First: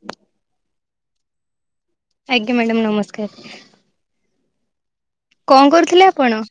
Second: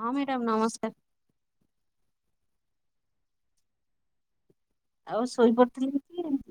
ହଁ ମାଡାମ ନମସ୍କାର [unintelligible] ଆଜ୍ଞା ମ୍ୟାଡ଼ମ୍ ନମସ୍କାର। ଆଉ କଣ ଶୋଇପଡିଥିଲି କରୁଥିଲେ କି ଆପଣ?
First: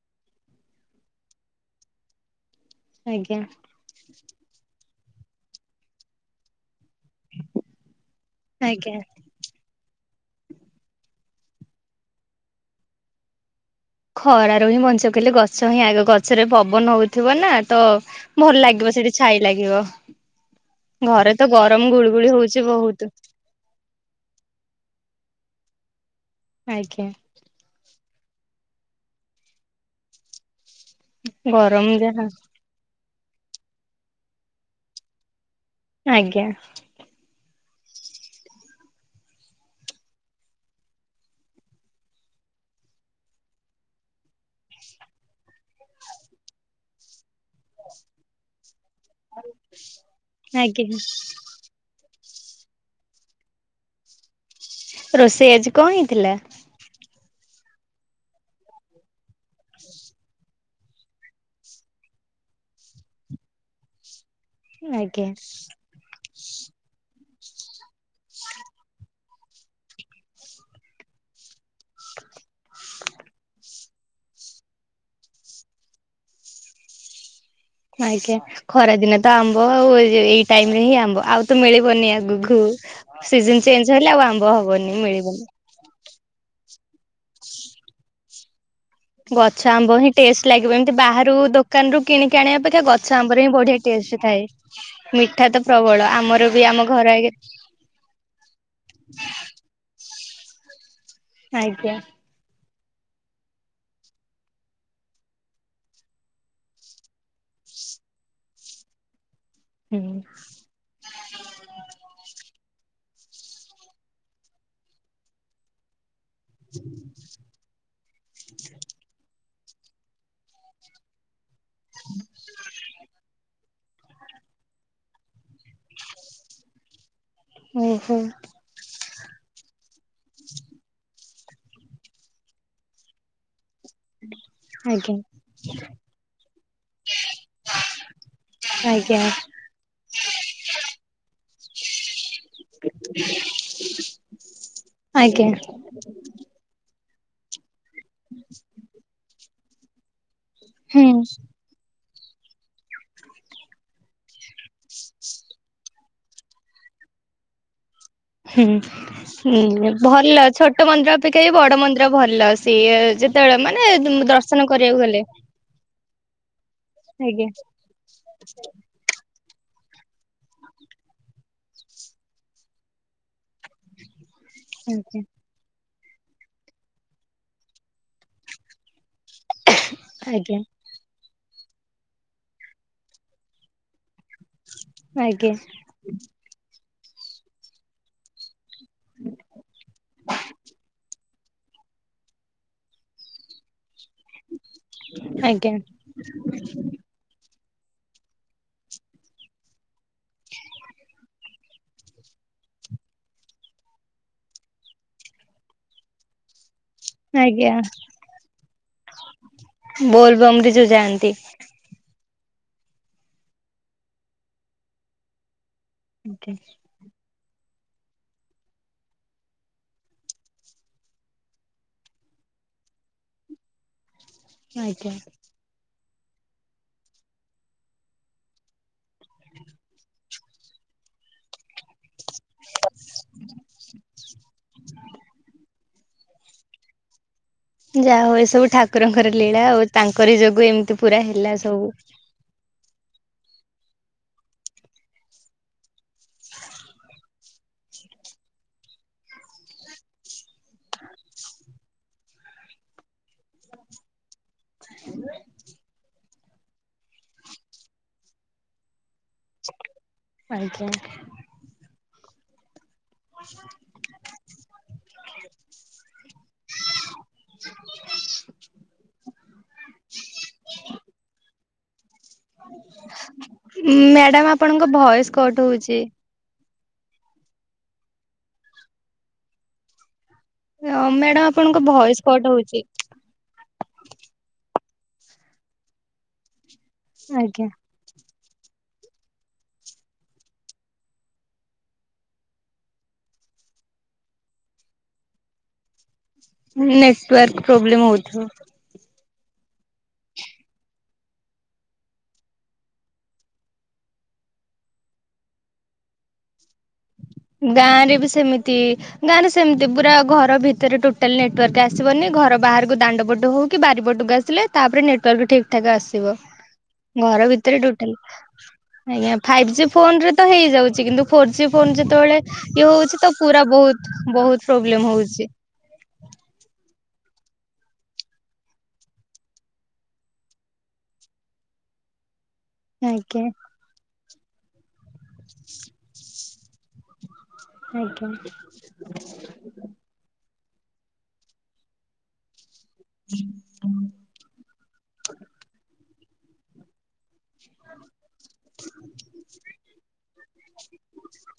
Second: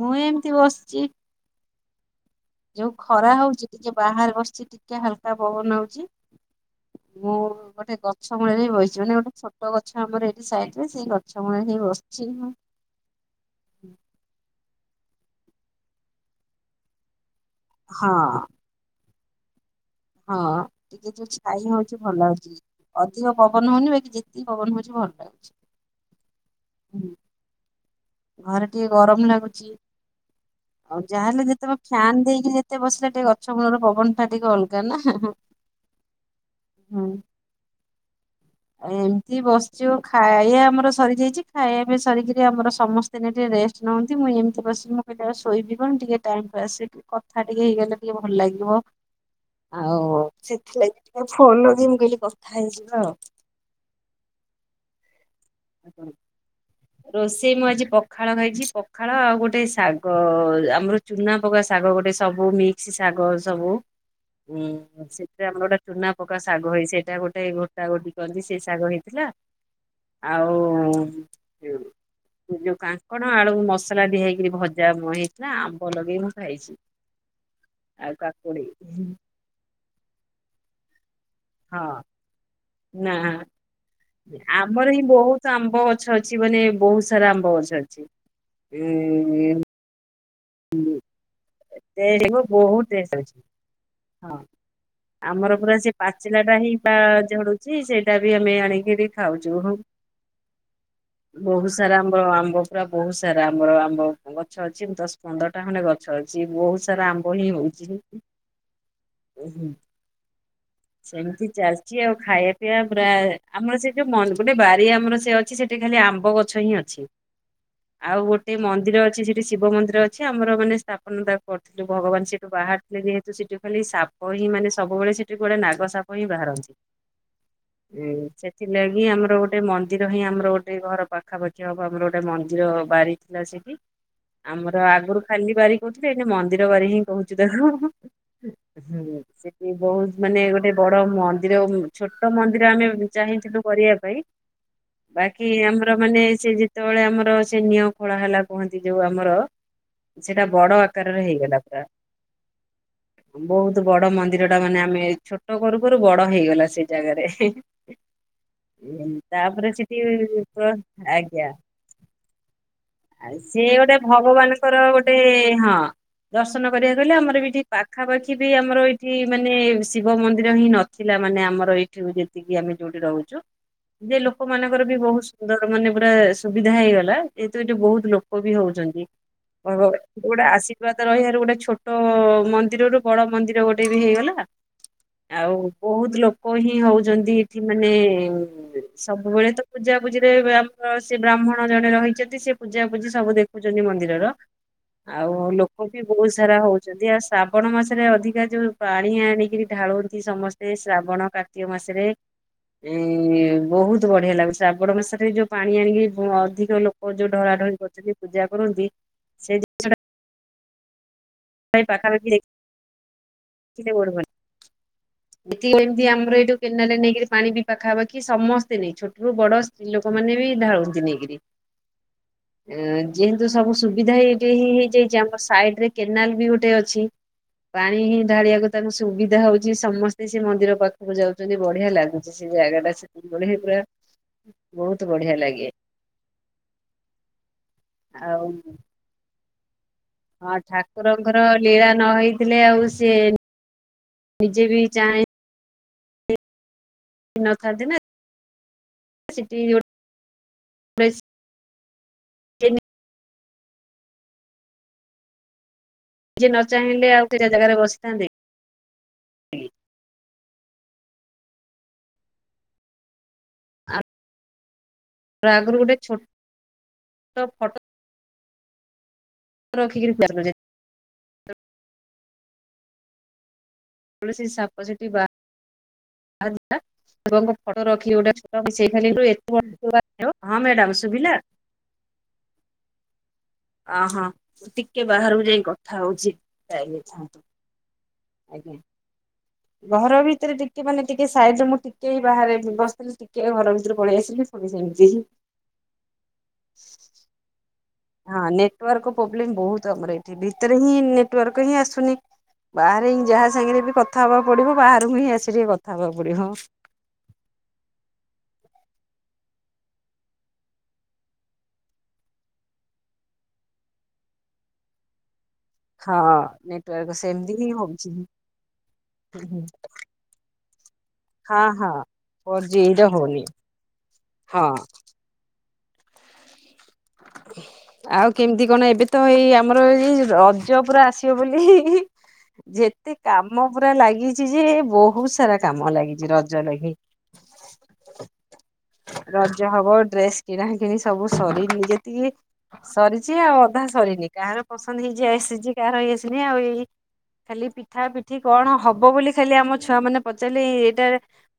ମୁଁ ଏମିତି ବସଚି। ଯୋଉ ଖରା ଆଜ୍ଞା। ହଉଛି ଟିକେ ବାହାରେ ବସିଛିଟି ଟିକେ ହାଲକା ପବନ ହଉଛି। ମୁଁ ଗୋଟେ ଗଛ ମୂଳେରେ ଆଜ୍ଞା। ବଇଛି ମାନେ ଗୋଟେ ଛୋଟ ଗଛ ଆମର ଏଇ ସାଇଟରେ ସେଇ ଗ ଗଛ ମୂଳରେ ବସଛି ମୁଁ ଖରାରୁ ହିଁ ବଞ୍ଚି କହିଲେ ଗଛ ହିଁ ଆଗ ଗଛରେ ପବନ ହଉଥିବ ନା ନା ତୋ ହଁ ଭଲ ଲାଗିବ ସେଠି ଛାଇ ଲାଗିବ ହଁ ଟିକେ ଯୋଉ ଘରେ ତ ଛାଇ ଗରମ ହଉଛି ଭଲ ଗୁଳୁଗୁଳି ଲାଗୁଛି ହଉଛି ବହୁତ ଅଧିକ ପବନ ହଉନି ବାକି ଯେତିକି ପବନ ହଉଛି ଭଲ ଲାଗୁଛି [inaudible] ଆଜ୍ଞା ହୁଁ, ଘରେ ଟିକେ ଗରମ ଲାଗୁଛି ଆଉ ଯାହାହେଲେ ଯେତେବେଳେ ଗରମ ଫ୍ୟାନ ଯାହା ଦେଇକି ଯେତେ ବସିଲେ ଏ ଗଛମୂଳର ପବନଟା ଟିକେ ଅଲଗା ନା ଆଜ୍ଞା ହୁଁ ଏମିତି ବସିଛି ଖାଇବା ଆମର ସରିଯାଇଛି ଖାଇବା ପିଇବା ସରିକିରି ଆମର ସମସ୍ତ ଦିନେ ଟିକେ ରେଷ୍ଟ ନିଅନ୍ତି ମୁଁ ଏମିତି ବସି ମୁ ଭି ଟିକେ ଶୋଇଯିବା ଟିକେ ଟାଇମ ପାସ୍ କଥା ଟିକେ ହେଇଗଲେ ଟିକେ ଭଲ ଲାଗିବ ଆଉ ଆଜ୍ଞା ସେଥିଲାଗି ମୁ ଫୋନ [inaudible] ଖାଇଥିଲ ହ ରୋଷେଇ ଆଜି କଣ ହେଇଥିଲା ରୋଷେଇ ମୁଁ ଆଜି ପଖାଳ ଖାଇଛି ପଖାଳ ଆଉ ଗୋଟେ ଶାଗ ଆମର ଚୁନା ପକା ଶାଗ ଗୋଟେ ସବୁ ମିକ୍ସ ଶାଗ ସବୁ ହଁ ଆଜ୍ଞା ସେଟା ଆମର ଚୁନା ପକା ଶାଗ ହେଇ ସେଇଟା ଗୋଟେ ଘୋଟା ଘୋଟି କଲି ସେ ଶାଗ ହେଇଥିଲା ଆଉ ଯୋଉ କାଙ୍କଣ ଆଳୁ ମସଲା ଦିଆ ହେଇକିରି ଭଜା ହେଇଥିଲା ଆମ୍ବ ଲଗେଇ ମୁଁ ଖାଇଛି ଆଉ ଆଜ୍ଞା କାକୁଡି ଖରାଦିନେ ତ ଆମ୍ବ ଆଉ ଜଉ ଏଇ ଟାଇପ ଦହି ଆମ୍ବ ଆଉ ତ ହଁ ମିଳିବନି ଆଗକୁ ନା ସିଜନ ଚେଞ୍ଜ ହେ ହେଲେ ଆଉ ଆମ୍ବ ଆମର ହିଁ ହବନି ବହୁତ ମିଳିବନି ଆମ୍ବ ଗଛ ଅଛି ମାନେ ବହୁତ ସାରା ଆମ୍ବ ଗଛ ଅଛି ଗଛ ଆମ୍ବ ହିଁ ଟେଷ୍ଟ ଲାଗିବ ଏମିତି ବାହାରୁ ଦ ଟେଷ୍ଟ ବହୁତ ଟେଷ୍ଟ ଅଛି ଟେଷ୍ଟ ହଁ ଥାଏ। ମିଠା ଆମର ତ ପୁରା ସେ ପ୍ରବଳ ଆମର ପାଚିଲାଟା ବି ହି ଆମ ବା ଘର ଆଗେ ଝଡୁଛି ସେଇଟା ବି ଆମେ ଆଣିକିରି ଖାଉଛୁ ହଁ ବହୁତ ଆଜ୍ଞା ସାରା ଆମ୍ବ ଆମ୍ବ ପୁରା ବହୁତ ସାରା ଆମର ଆମ ଗଛ ଅଛି ଦଶ ପନ୍ଦରଟା ଖଣ୍ଡେ ଗଛ ଅଛି ବହୁତ ସାରା ଆମ୍ଭଳି ହଉଛି ଓହୋ ହୁଁ ସେମିତି ଚାଲିଛି ଆଉ ଖାଇବା ପାଇଁ ସେଆ ପୁରା ଆମର ସେ ଯୋଉ ମ ଗୋଟେ ବାରି ଆମର ସେ ଅଛି ସେଠି ଖାଲି ଆମ୍ବ ପବ ଗଛ ହିଁ ଅଛି। ଆଉ ଗୋଟେ ମନ୍ଦିର ଅଛି ସେଠି ଶିବ ମନ୍ଦିର ଅଛି ଆମର ମାନେ କ କରିଥିଲୁ ଭଗବାନ ସେଠୁ ବାହାରିଥିଲେ ଯେହେତୁ ସେଠୁ ଖାଲି ସାପ ହିଁ ମାନେ ସବୁବେଳେ ସେଠି କ ଗୁଟେ ନାଗ ସାପ ହିଁ ବାହାରନ୍ତି ହୁଁ ଓହୋ ସେଥିଲାଗି ଆମର ଆମର ଗୋଟେ ମନ୍ଦିର ହିଁ ଆମର ଗୋଟେ ଘର ପାଖାପାଖିଆ ହବ ଆମର ଗୋଟେ ମନ୍ଦିର ବାରି ଥିଲା ସେଠି ଆମର ଆଜ୍ଞା ଆଗରୁ ଖାଲି ବାରିିକି କଉଥିଲ ଏ ମନ୍ଦିର ବ ହିଁ କହୁଛୁ ତାକୁ ଆଜ୍ଞା ସେଠି ବହୁତ ମାନେ ଗୋଟେ ବଡ ମନ୍ଦିର ଛୋଟ ମନ୍ଦିର ଆମେ ଚାହିଁଥିଲୁ କରିବା ପାଇଁ ବାକି ଆଜ୍ଞା ଆମର ମାନେ ସେ ଯେତେବେଳେ ଆମର ସେ ନିୟ ଫଳା ହେଲା କୁହନ୍ତି ଯୋଉ ଆମର ସେଟା ବଡ ହୁଁ ଆକାରରେ ହେଇଗଲା ପୁରା ବହୁତ ବଡ ମନ୍ଦିର ଟା ମାନେ ଆମେ ଛୋଟ କରୁ କରୁ ବଡ ହେଇଗଲା ସେ ଜାଗାରେ ହୁଁ ତାପରେ ହୁଁ ସେଠି ଭଲ ଛୋଟ ମନ୍ଦିର ଆଜ୍ଞା ଅପେକ୍ଷା ବଡ ମନ୍ଦିର ଭଲ ସିଏ ଯେତେବେଳେ ମାନେ ଦର୍ଶନ କରିବାକୁ ଗଲେ ସେ ହଁ ଦସ୍ କରିବାକୁ କଲେ ଆମର ବି ଆଜ୍ଞା ଏଠି ପାଖାପାଖି ବି ଆମର ଏଇଠି ମାନେ ଶିବ ମନ୍ଦିର ହିଁ ନଥିଲା ମାନେ ଆମର ଏଇଠି ଯେତିକି ଆମେ ଯୋଉଠି ରହୁଛୁ ଯେ ଲୋକ ମାନଙ୍କର ବି ଆଜ୍ଞା ବହୁତ ସୁନ୍ଦର ମାନେ ପୁରା ସୁବିଧା ହେଇଗଲା ଯେେତୁ ଏଠି ବହୁତ ଲୋକ ବି ହଉଛନ୍ତି ହ ହ ଗୋଟେ ଆଜ୍ଞା ଆଶୀର୍ବାଦ ରହିବାରେ ଗୋଟେ ଛୋଟ ମନ୍ଦିରରୁ ବଡ଼ ମନ୍ଦିର ଗୋଟେ ବି ହେଇଗଲା ଆଜ୍ଞା ଆଉ ବହୁତ ଲୋକ ହିଁ ହଉଛି ଏଠି ମାନେ ସବୁବେଳେ ତ ପୂଜା ପୂଜିରେ ଆମର ସେ ବ୍ରାହ୍ମଣ ଜଣେ ରହିଛନ୍ତି ସେ ପୂଜାପୂଜି ସବୁ ଦେଖୁଛନ୍ତି ମନ୍ଦିରର ଆଉ ଆଜ୍ଞା ଲୋକ ବି ବହୁତ ସାରା ହଉଛନ୍ତି ଆଉ ଶ୍ରାବଣ ମାସରେ ଅଧିକା ଯେଉ ପାଣି ଆଣିକରି ଢାଳନ୍ତି ସମସ୍ତେ ଶ୍ରାବଣ କାର୍ତ୍ତିକ ମାସରେ ବହୁତ ବଢ଼ିଆ ଲାଗୁଛି ଶ୍ରାବଣ ମାସରେ ଯେଉଁ ପାଣି ଆଣିକି ଅଧିକ ଲୋକ ଓଉ ଯୋଉ ଡରା ଡରି କରୁଛନ୍ତି ପୂଜା କରନ୍ତି ବହୁତ କୋଲମରେ ଯୋଉ ଯାଆନ୍ତି ଭାଇ ପାଖାପାଖି ଦେଖି କିେ ବରବର ହ ଏମିତି ଆମର ଏଇଠୁ ଆଜ୍ଞା କେନାରେ ନେଇକରି ପାଣି ପାଖାପାଖି ସମସ୍ତେ ନେଇ ଛୋଟରୁୁ ବଡ ସ୍ତ୍ରୀ ଲୋକ ମାନେ ବି ଢାଳନ୍ତି ନେଇକିରି ଅଁ ଯେହେତୁ ସବୁ ସୁବିଧା ହେଇ ହେ ହେ ହେଇଯାଇଛି ଆଜ୍ଞା ଆମ ସାଇଡରେ। କେନାଲ ବି ଗୋଟେ ଅଛି ପାଣି ହିଁ ଢାଳିବାକୁ ତାଙ୍କୁ ସୁବିଧା ହଉଛି ସମସ ତେ ସେ ମନ୍ଦିର ପାଖକୁ ଯାଉଛନ୍ତି ବଢିଆ ଲାଗୁ ସେ ଜାଗାଟା ସେତିକି ବଡ ହିଁ ପୁରା ବହୁତ ବଢିଆ ଲାଗେ। ଯାହା ହଉ ଆଉ ଏ ସବୁ ଠାକୁରଙ୍କର। ଲୀଳା ଆଉ। ତାଙ୍କରି ହଁ ଯୋଗୁ ଏମିତି ପୁରା ଠାକୁରଙ୍କର ହେଲା ସବୁ। ଲୀଳା ନ ହେଇଥିଲେ ଆଉ ସେ। ନିଜେ ବି ଚାହେଁ। ନ ଖାନ୍ତିିନା ସେଠି ଗୋ ବେଶ। ହଁ ନିଜେ ନ ଚାହିଁଲେ ଆଉ କେ ଜା ଜା ଜାଗାରେ ବସିଥାନ୍ତି। ଆଜ୍ଞା। ବ ଆଗରୁ ଗୋଟେ ଛୋ ଟ ଫଟ ରଖିକିରି। [unintelligible] ସେ ମ୍ୟାଡାମ ଆପଣଙ୍କ ଭଏସ କଟ ହଉଛି। ଆ ବଙ୍କ ଫଟୋ ରଖି ଗୋଟେ ଛୋଟ ସେଫାଲି ରୁ ଏ। [inaudible] ଅ ମ୍ୟାଡାମ ଆପଣଙ୍କ ଭଏସ କଟ ହଉଛି। ଅ ହୋ ଟିକେ ବାହାରକୁ ଯାଇଁ କଥା ହଉଛି। ଟାଇମି ଥାନ୍ତ। ଆଜ୍ଞା। ଆଜ୍ଞା ଘର ଭିତରେ ଟିକେ ମାନେ ଟିକେ ସାଇଡରେ ମୁଁ ଟିକେ ଏଇ ବାହାରେ ବ-ବ-ବସିଥିଲି ଟିକେ ଘର ଭିତରୁ ପଳେଇ ଆସିଲି ପୁଣି ସେମିତି ହିଁ। ନେଟୱାର୍କ ପ୍ରୋ ପ୍ରୋବ୍ଲେମ ହଉଥିବ। ପୋବ୍ଲେମ ବହୁତ ଆମର ଏଠି ଭିତରେ ହିଁ ନେଟୱାର୍କ ହିଁ ଆସୁନି ବାହାରେ ହିଁ ଯାହା ସାଙ୍ଗରେ ବି କଥା ହେବାକୁ ପଡିବ ବାହାରକୁ ହିଁ ଆସିକି କଥା ହେବାକୁ ପଡିବ ହଁ। ଗାଁ ରେ ବି ସେମିତି ଗାଁରେ ସେମିତି ପୁରା ଘର ଭିତରେ ଟୋଟାଲ ନେଟୱାର୍କ ଆସିବନି ଘର ବାହାରକୁ ଦାଣ୍ଡ ପଟୁ ହଉ କିି ବାରିପଟକୁ ଆସିଲେ ତାପରେ ନେଟୱାର୍କ ବି ଠି ଠିକ ଠାକ ହଁ ଆସିବ ନେଟୱାର୍କ ଘର ସେମିତି ହିଁ ଭିତରେ ହଉଛି। ଟୋଟାଲ ଆଜ୍ଞା ଫାଇବ ଜି ଫୋନ ରେ ତ ହେଇଯାଉ ଚି କିନ୍ତୁ ଫୋର ହଁ ଜି ହଁ ଫୋନ ଯେତେବେଳେ ଫୋର ଜି ଇଏ ର ହଉଛି ତ ହଉନି। ପୁରା ବହୁତ ହଁ ବହୁତ ପ୍ରୋବ୍ଲେମ ହଉଛି। ଆଉ କେମିତି କଣ ଏବେ ତ ଏଇ ଆମର ଏଇ ରଜ ପୁରା ଆସିବ ବୋଲି। ଯେତେ ଆଜ୍ଞା କାମ ପୁରା ଲାଗି ଚି ଯେ ବହୁତ ସାରା କାମ ଲାଗିଚି ରଜ ଲାଗି। ରଜ ହବ ଡ୍ରେସ ଆଜ୍ଞା। କିଣା କିଣି ସବୁ ଶରୀ ନିଜେ [inaudible] ସରିଛି ଆଉ ଅଧା ସରିନି କାହାର ପସନ୍ଦ ହେଇଛି ଆସିଛି କାହାର ହେଇ ଏହି ଖାଲି ପିଠା ପି ଏଠି କଣ ହବ ବୋଲି ଖାଲି ଆମ ଛୁଆ ମାନେ ପଚାରିଲି ଏଇଟା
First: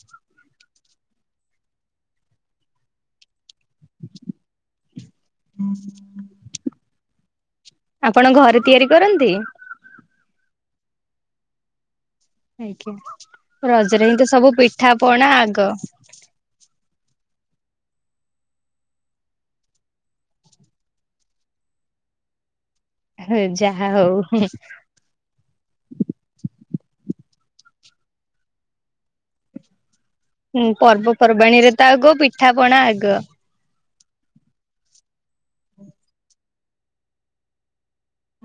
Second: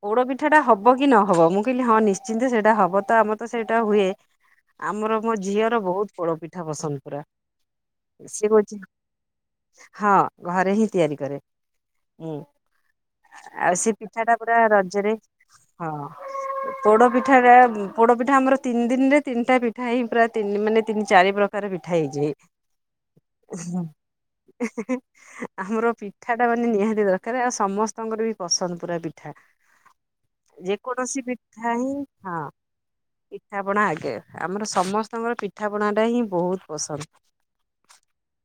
ପୋଡ ପିଠା ଟା ହବ କି ନହବ ମୁଁ କହିଲି ହଁ ନିଶ୍ଚିନ୍ତ ସେଇଟା ହବ ତ ଆମର ତ ସେଇଟା ହୁଏ। ମୋ ଝିଅର ବହୁତ ପୋଡପିଠା ପସନ୍ଦ ପୁରା ଆପଣ ।ସିଏ ଘରେ କଛି ତିଆରି କରନ୍ତି? ହଁ ଘରେ ହିଁ ତିଆରି କରେ। ମୁଁ ଆଜ୍ଞା ଆଉ ସେ ରଜରେ ହିଁ ପିଠା ତ ଟା ସବୁ ପୁରା ପିଠା ପଣା ଆଗ। ପୋଡ଼ପିଠାଟା ପୋଡ଼ପିଠା ଆମର ତିନି ଦିନରେ ତିନିଟା ପିଠା ହେଇ ପୁରା ତିନି ମାନେ ତିନି ଚାରି ପ୍ରକାର ପିଠା ହେଇଛି। ଯାହା ହଉ [inaudible] ଆମର ପିଠା ଟା ମାନେ ନିହାତି ଦର ପାରେ ଆଉ ସମସ୍ତଙ୍କର ବି ପସନ୍ଦ ପୁରା ପିଠା। ହୁଁ ଯେକୌଣସି ପିଠା ପର୍ବପର୍ବାଣୀରେ ତ ହିଁ ଆଗ ହଁ ପିଠା ପଣା ଆଗ। ପିଠାପଣା ଆମର ସମସ୍ତ ତାଙ୍କର। ପିଠାପଣାଟା ହିଁ ବହୁତ ପସନ୍ଦ।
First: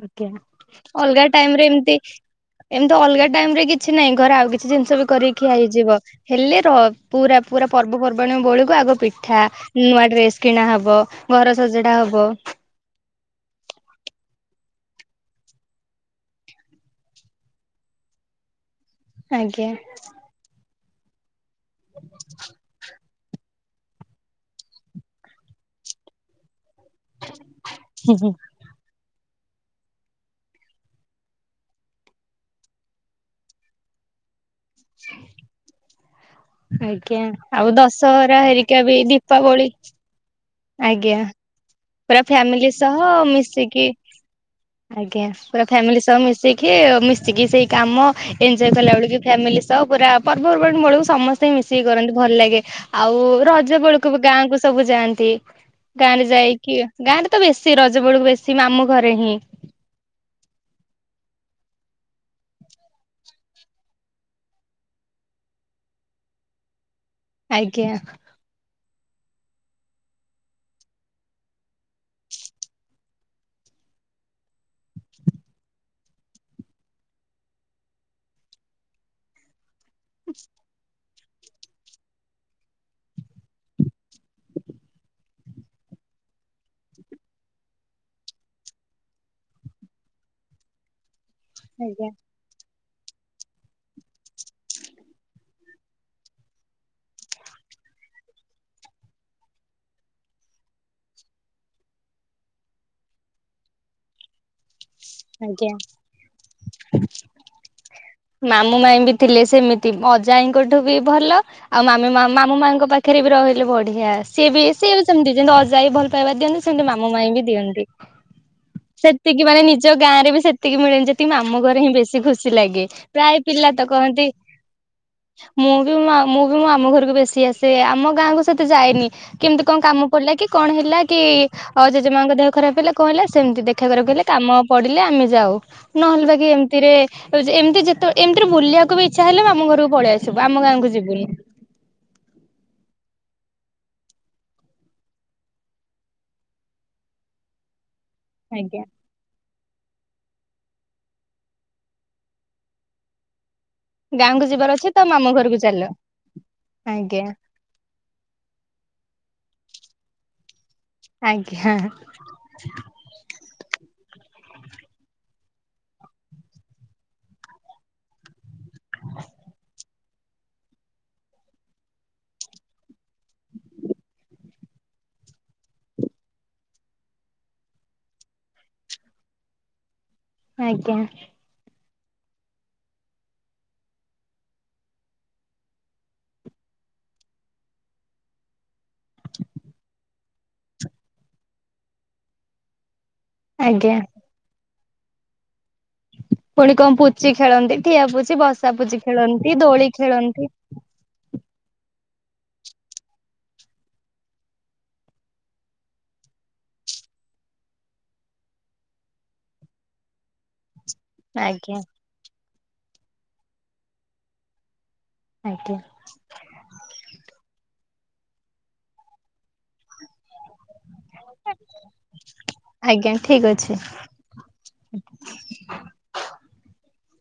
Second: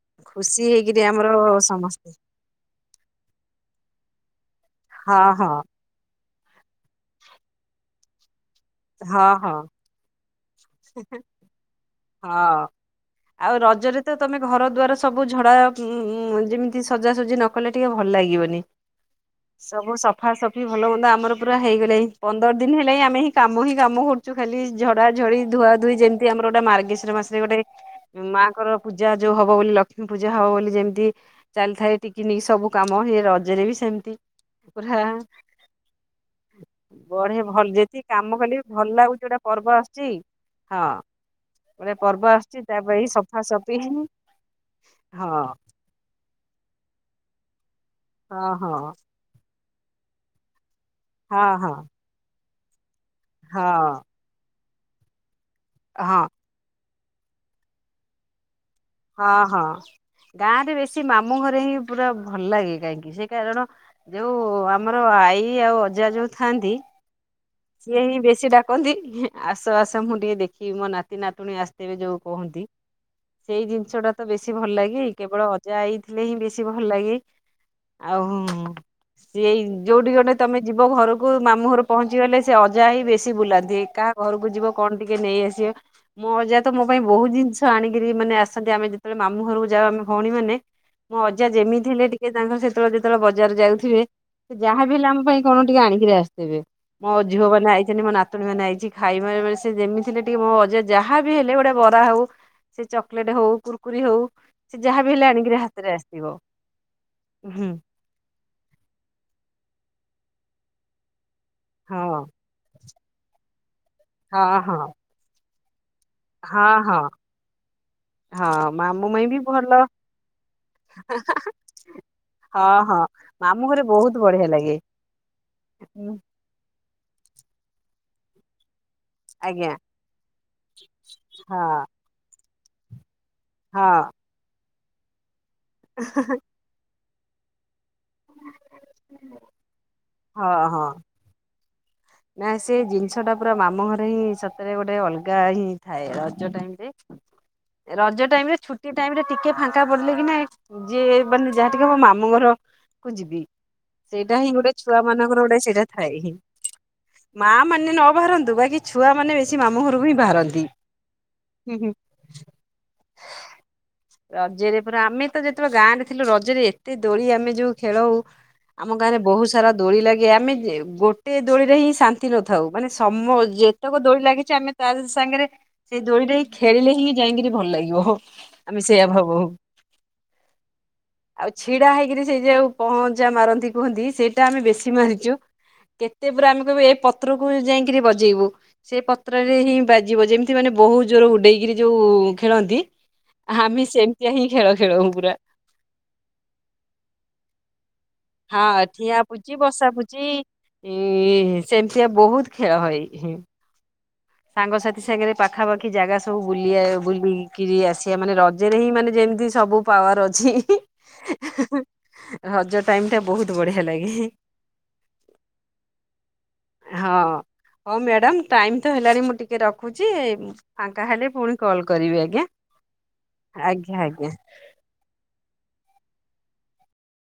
ଆଜ୍ଞା ଖୁସି ହେଇକିରି ଅଲଗା ଆମର ଟାଇମରେ ଏମତି ସମସ୍ତେ ଏମତି ଅଲଗା ଟାଇମରେ କିଛି ନାହିଁ ଘରେ ଆଉ କିଛି କିଛି ଜିନିଷ ବି ହଁ ହଁ କରିକି ହେଇଯିବ। ହେଲେ ପୁରା ପୁରା ୁର୍ବଣୁ ବଳ ଆଗ ହଁ ପିଠା ହଁ। ନୂଆ ଡ୍ରେସ କିଣା ହବ ଘର ସଜଡା ହବ। ହଁ ଆଉ ରଜରେ ତ ତମେ ଘର ଦୁଆର ସବୁ ଝଡା ଉ ଯେମିତି ସଜାସଜି ନ କଲେ ଟିକେ ଭଲ ଲାଗିବନି। ଆଜ୍ଞା ସବୁ ସଫା ସଫା ଭଲ ହୁଅନ୍ତା ଆମର ପୁରା ହେଇଗଲାଣି ପନ୍ଦର ଦିନ ହେଲା ଆମେ କାମ ହିଁ କାମ କରୁଛୁ ଖାଲି ଝଡା ଝଡି ଧୁଆ ଧୁଇ ଯେମିତି ଆମର ଗୋଟେ ମାର୍ଗ ମାର୍ଗଶିର ମାସରେ ଗୋଟେ ମାଙ୍କର ପୂଜା ଯୋଉ ହବ ବୋଲି ଲକ୍ଷ୍ମୀ ପୂଜା ହବ ବୋଲି ଯେମିତି ଚାଲିଥାଏ ଟିକି ନିକି ସବୁ କାମ ଏଇ ରଜରେ ବି ସେମିତି ତାପରେ [inaudible] ଆଜ୍ଞା ଆଉ ଦଶ କାମ କଲେ ଭଲ ଲାଗୁଛି ଗୋଟା ପର୍ବ ଆସୁଛି। ହଁ ଆଜ୍ଞା ଗୋଟେ ପୁରା ପର୍ବ ଆସୁଛି ଫ୍ୟାମିଲି ତା ସହ ପାଇଁ ସଫାସଫି ମିଶିକି ହିଁ। ଆଜ୍ଞା ହଁ ପୁରା ଫ୍ୟାମିଲି ସହ ମିଶିକି ମି ସିକି ସେଇ କାମ ହଁ ଏଞ୍ଜୟ ହଁ କଲା ବଳେକୁ ବି ଫ୍ୟାମିଲି ସ ପୁରା ପର୍ବରୁ ବେଳକୁ ହଁ ସମସ୍ତେ ହଁ ମିଶିକି କରନ୍ତି ଭଲ ଲାଗେ। ଆଉ ରଜ ହଁ ବେଳକୁ ବି ଗାଁକୁ ସବୁ ଯାଆନ୍ତି। ଗାଁରେ ହଁ ଯାଇ ଗାଁରେ ତ ବେଶୀ ରଜ ବେଳକୁ ବେଶୀ ମାମୁଁ ଘରେ ହଁ ହିଁ ହଁ ଗାଁରେ ବେଶି ମା ମୁଁ ଘରେ ହିଁ ପୁରା ଭଲ ଲାଗେ କାହିଁକି ସେ କାରଣ ଯୋଉ ଆମର ଆଈ ଆଉ ଅଜା ଯୋଉ ଥାଆନ୍ତି ଆଜ୍ଞା। ସିଏ ହିଁ ବେଶୀ ଡା କାନ୍ତି ଆସ ଆସ ମୁଁ ଟିକେ ଦେଖିବି ମୋ ନାତି ନାତୁଣୀ ଆସିଥିବେ ଯୋଉ କୁହନ୍ତି। ସେଇ ଜିନିଷ ଟା ତ ବେଶୀ ଭଲ ଲାଗେ କେବଳ ଅଜା ଆଇଥିଲେ ହିଁ ବେଶୀ ଭଲ ଲାଗେ ଆଉ ହୁଁ ସିଏ ଯୋଉଠି ଗଟେ ତମେ ଯିବ ଘର କୁ ମାମୁଁ ଘରକୁ ପହଞ୍ଚିଗଲେ ସେ ସେ ଅଜା ହିଁ ବେଶୀ ବୁଲାନ୍ତି। କାହା ଘରକୁ ଯିବ କଣ ଟିକେ ନେଇ ଆସିବ ମୋ ଅଜା ତ ମୋ ପାଇଁ ବହୁତ ଜିନିଷ ଆଣିକରି ମାନେ ଆସନ୍ତି। ଆମେ ଯେତେବେଳେ ମାମୁଁ ଘରକୁ ଯାଉ ଆମେ ଭଉଣୀ ମାନେ ମୋ ଅଜା ଯେମିତି ହେଲେ ଆଜ୍ଞା ଟିକେ ତାଙ୍କ ସେ ଯେତେବେଳେ ଯେତେବେଳେ ବଜାର ଯାଉଥିବେ ସେ ଯାହା ବି ହେଲେ ଆମ ପାଇଁ କଣ ଟିକେ ଆଣିକିରି ଆସିଥିବେ। ମୋ ଝିଅ ମାନେ ଆଇଛନ୍ତି ମୋ ନାତୁଣୀ ମାନେ ଆଇଛି ଖାଇ ମ ମାନେ ସେ ଯେମିତିଥିଲେ ଟିକେ ମୋ ଅଜା ଯାହାବି ହେଲେ ଗୋଟେ ବରା ହଉ ସେ ଚକୋଲେଟ୍ ହଉ କୁୁରକୁରେ ହଉ ସେ ଯାହାବି ହେଲେ ଆଣିକିରି ଆଜ୍ଞା ହାତରେ ଆସିଥିବ ହୁଁ ମାମୁଁ ମାଇଁ ବି ଥିଲେ ସେମିତି ଅଜା ଆଇଁଙ୍କଠୁ ବି ଭଲ ଆଉ ମି ହଁ। ମା ମାମୁଁ ମାଇଁ ପା ଖିରେ ବି ରହିଲେ ବ ଢିଆ ହଁ ସେବି ହଁ ସେବି ସେମିତି ଅ ଯାଇ ଭଲ ପାଇବ ଦିଅନ୍ତି ହଁ ସେମିତି ହଁ ମାମୁଁ ମାଇଁ ବି ଦିଅନ୍ତି ହଁ ମାମୁଁ ମାଇଁ ବି ସେତିକି ମାନେ ଭଲ ନି ଯୋଉ ଗାଁ ରେ ବି ସେତିକି ମିଳେନ ଯେତିକି ଆମ ଘରେ ହିଁ ବେଶୀ ଖୁସି ହଁ ଲାଗେ। ହଁ ପ୍ରାୟ ମାମୁଁ ପିଲା ତ ଘରେ ବହୁତ କହନ୍ତି ବଢିଆ ଲାଗେ ମୁଁ ବି ହୁଁ, ମୁଁ ବି ଆମ ଘରକୁ ବେଶୀ ଆସେ ଆମ ଗାଁକୁ ସେତେ ଯାଏନି। କେମିତି ଆଜ୍ଞା କଣ କାମ ପଡିଲା କି କଣ ହେଲା କି ଇ ହଁ ଜେଜେମାଙ୍କ ଦେହ ଖରାପ ହେଲେ କଣ ହେଲା ସେ ସେମିତି ଦେଖା ହଁ କରହେଲେ କାମ ପଡ଼ିଲେ ଆମେ ଯାଉ ନହେଲେ ବାକ ଏମିତିରେ ଉ ଏମିତି ଯେେ [inaudible] ଏମତି ବଲିବାକୁ ବି ଇଚା ହେଲେ ମାମୁ ଘକୁ ପଳଆସଛି, ସବୁ ହଁ ଆମ ହଁ ଗାଁକୁ ଯିବୁନି ନା ସେ ଜିନିଷ ଟା ପୁରା ମାମୁ ଘରେ ହିଁ ସତରେ ଗୋଟେ ଅଲଗା ହିଁ ଥାଏ ରଜ ଟାଇମରେ ରଜ ଟାଇମ ରେ ଆଜ୍ଞା ଛୁଟି ଟାଇମ ରେ ଟିକେ ଫାଙ୍କା ପଡିଲେ କି ନା ଯିଏ ମାନେ ଯାହା ଟିକେ ମୋ ମାମୁଁ ଘର କୁ ଯିବି ସେଇଟା ଗାଁକୁ ହିଁ ଯିବାର ଗୋଟେ ଅଛି ତ ଛୁଆ ମାମୁଁ ମାନଙ୍କର ଘରକୁ ଗୋଟେ ଚାଲ ସେଇଟା ଥାଏ ହିଁ ଆଜ୍ଞା ମା ମାନେ ନବାରନ୍ତୁ ବାକି ଛୁଆ ମାନେ କି ମାମୁ ଘରୁ ହିଁ ବାହାରନ୍ତି [inaudible] ଆଜ୍ଞା ରଜରେ ପରା ଆମେ ତ ଯେତେବେଳେ ଗାଁରେ ଥିଲୁ ରଜରେ ଏତେ ଦୋଳି ଆମେ ଯୋଉ ଖେଳଉ ଆମ ଗାଁରେ ବହୁତ ସାରା ଦୋଳି ଲାଗି ଆମେ ଗୋଟେ ଦୋଳିରେ ହିଁ ଶାନ୍ତି ନଥାଉ ମାନେ ସମ ଯେତେକ ଦୋଳି ଲାଗିଛି ଆମେ ତ ସାଙ୍ଗରେ ସେଇ ଦୋଳିଟ ହି ଖେଳିଲେ ହିଁ ଯାଇକିରି ଭଲ ଲାଗିବ ହ ଆମେ ସେଇୟଆ ଭାବଉ ଆଜ୍ଞା ସେ ଯଉ ପହଞ୍ଚା ମାରନ୍ତି କୁହନ୍ତି ସେଇଟା ଆମେ ବେଶି ମାରିଛୁ କେତେ ପୁରା ଆମେ ଏ ପତ୍ରକୁ ଯାଇକିରି ବଜେଇବୁ ସେ ପତ୍ରରେ ହିଁ ବାଜିବ ଯେମିତି ମାନେ ବହୁ ଜୋର ଉଡେଇକିରି ଯୋଉ ଖେଳନ୍ତି। ହଁମେ ଆଜ୍ଞା। ସେମିତି ହିଁ ଖେଳଛ, ସେ ପୁର ପୁଣି କଣ ପୁଚଛିି ଖେଳନ୍ତି। ଠିଆପୁଜି ବସା ହଁ ପୁଜି ଠିଆ ପୁଚି ଖେଳନ୍ତି ବସା ଦୋଳି ପୁଚି ଖେଳନ୍ତି। ଇ ସେମିତିଆ ବହୁତ ଖେଳ ହ [inaudible] ସାଙ୍ଗସାଥି ସାଙ୍ଗରେ ପାଖାପାଖି ଜାଗା ସବୁ ବୁଲି ବୁଲିକିରି ଆସିବା ମାନେ ରଜରେ ହିଁ ମାନେ ଯେମିତି ସବୁ ପାୱାର ଅଛି, ଆଜ୍ଞା ରଜ ଟାଇମ ଟା ବହୁତ ବଢିଆ ଲାଗେ ଆଜ୍ଞା ହଁ ହଉ ମ୍ୟାଡ଼ା ଟାଇମ ତ ହେଲାଣି ମୁଁ ଟିକେ ରଖୁଛି। ଫାଙ୍କା ହେଲେ ପୁଣି କଲ କରିବି ଆଜ୍ଞା ଆଜ୍ଞା ଠିକ ଅଛି। ଆଜ୍ଞା ଆଜ୍ଞା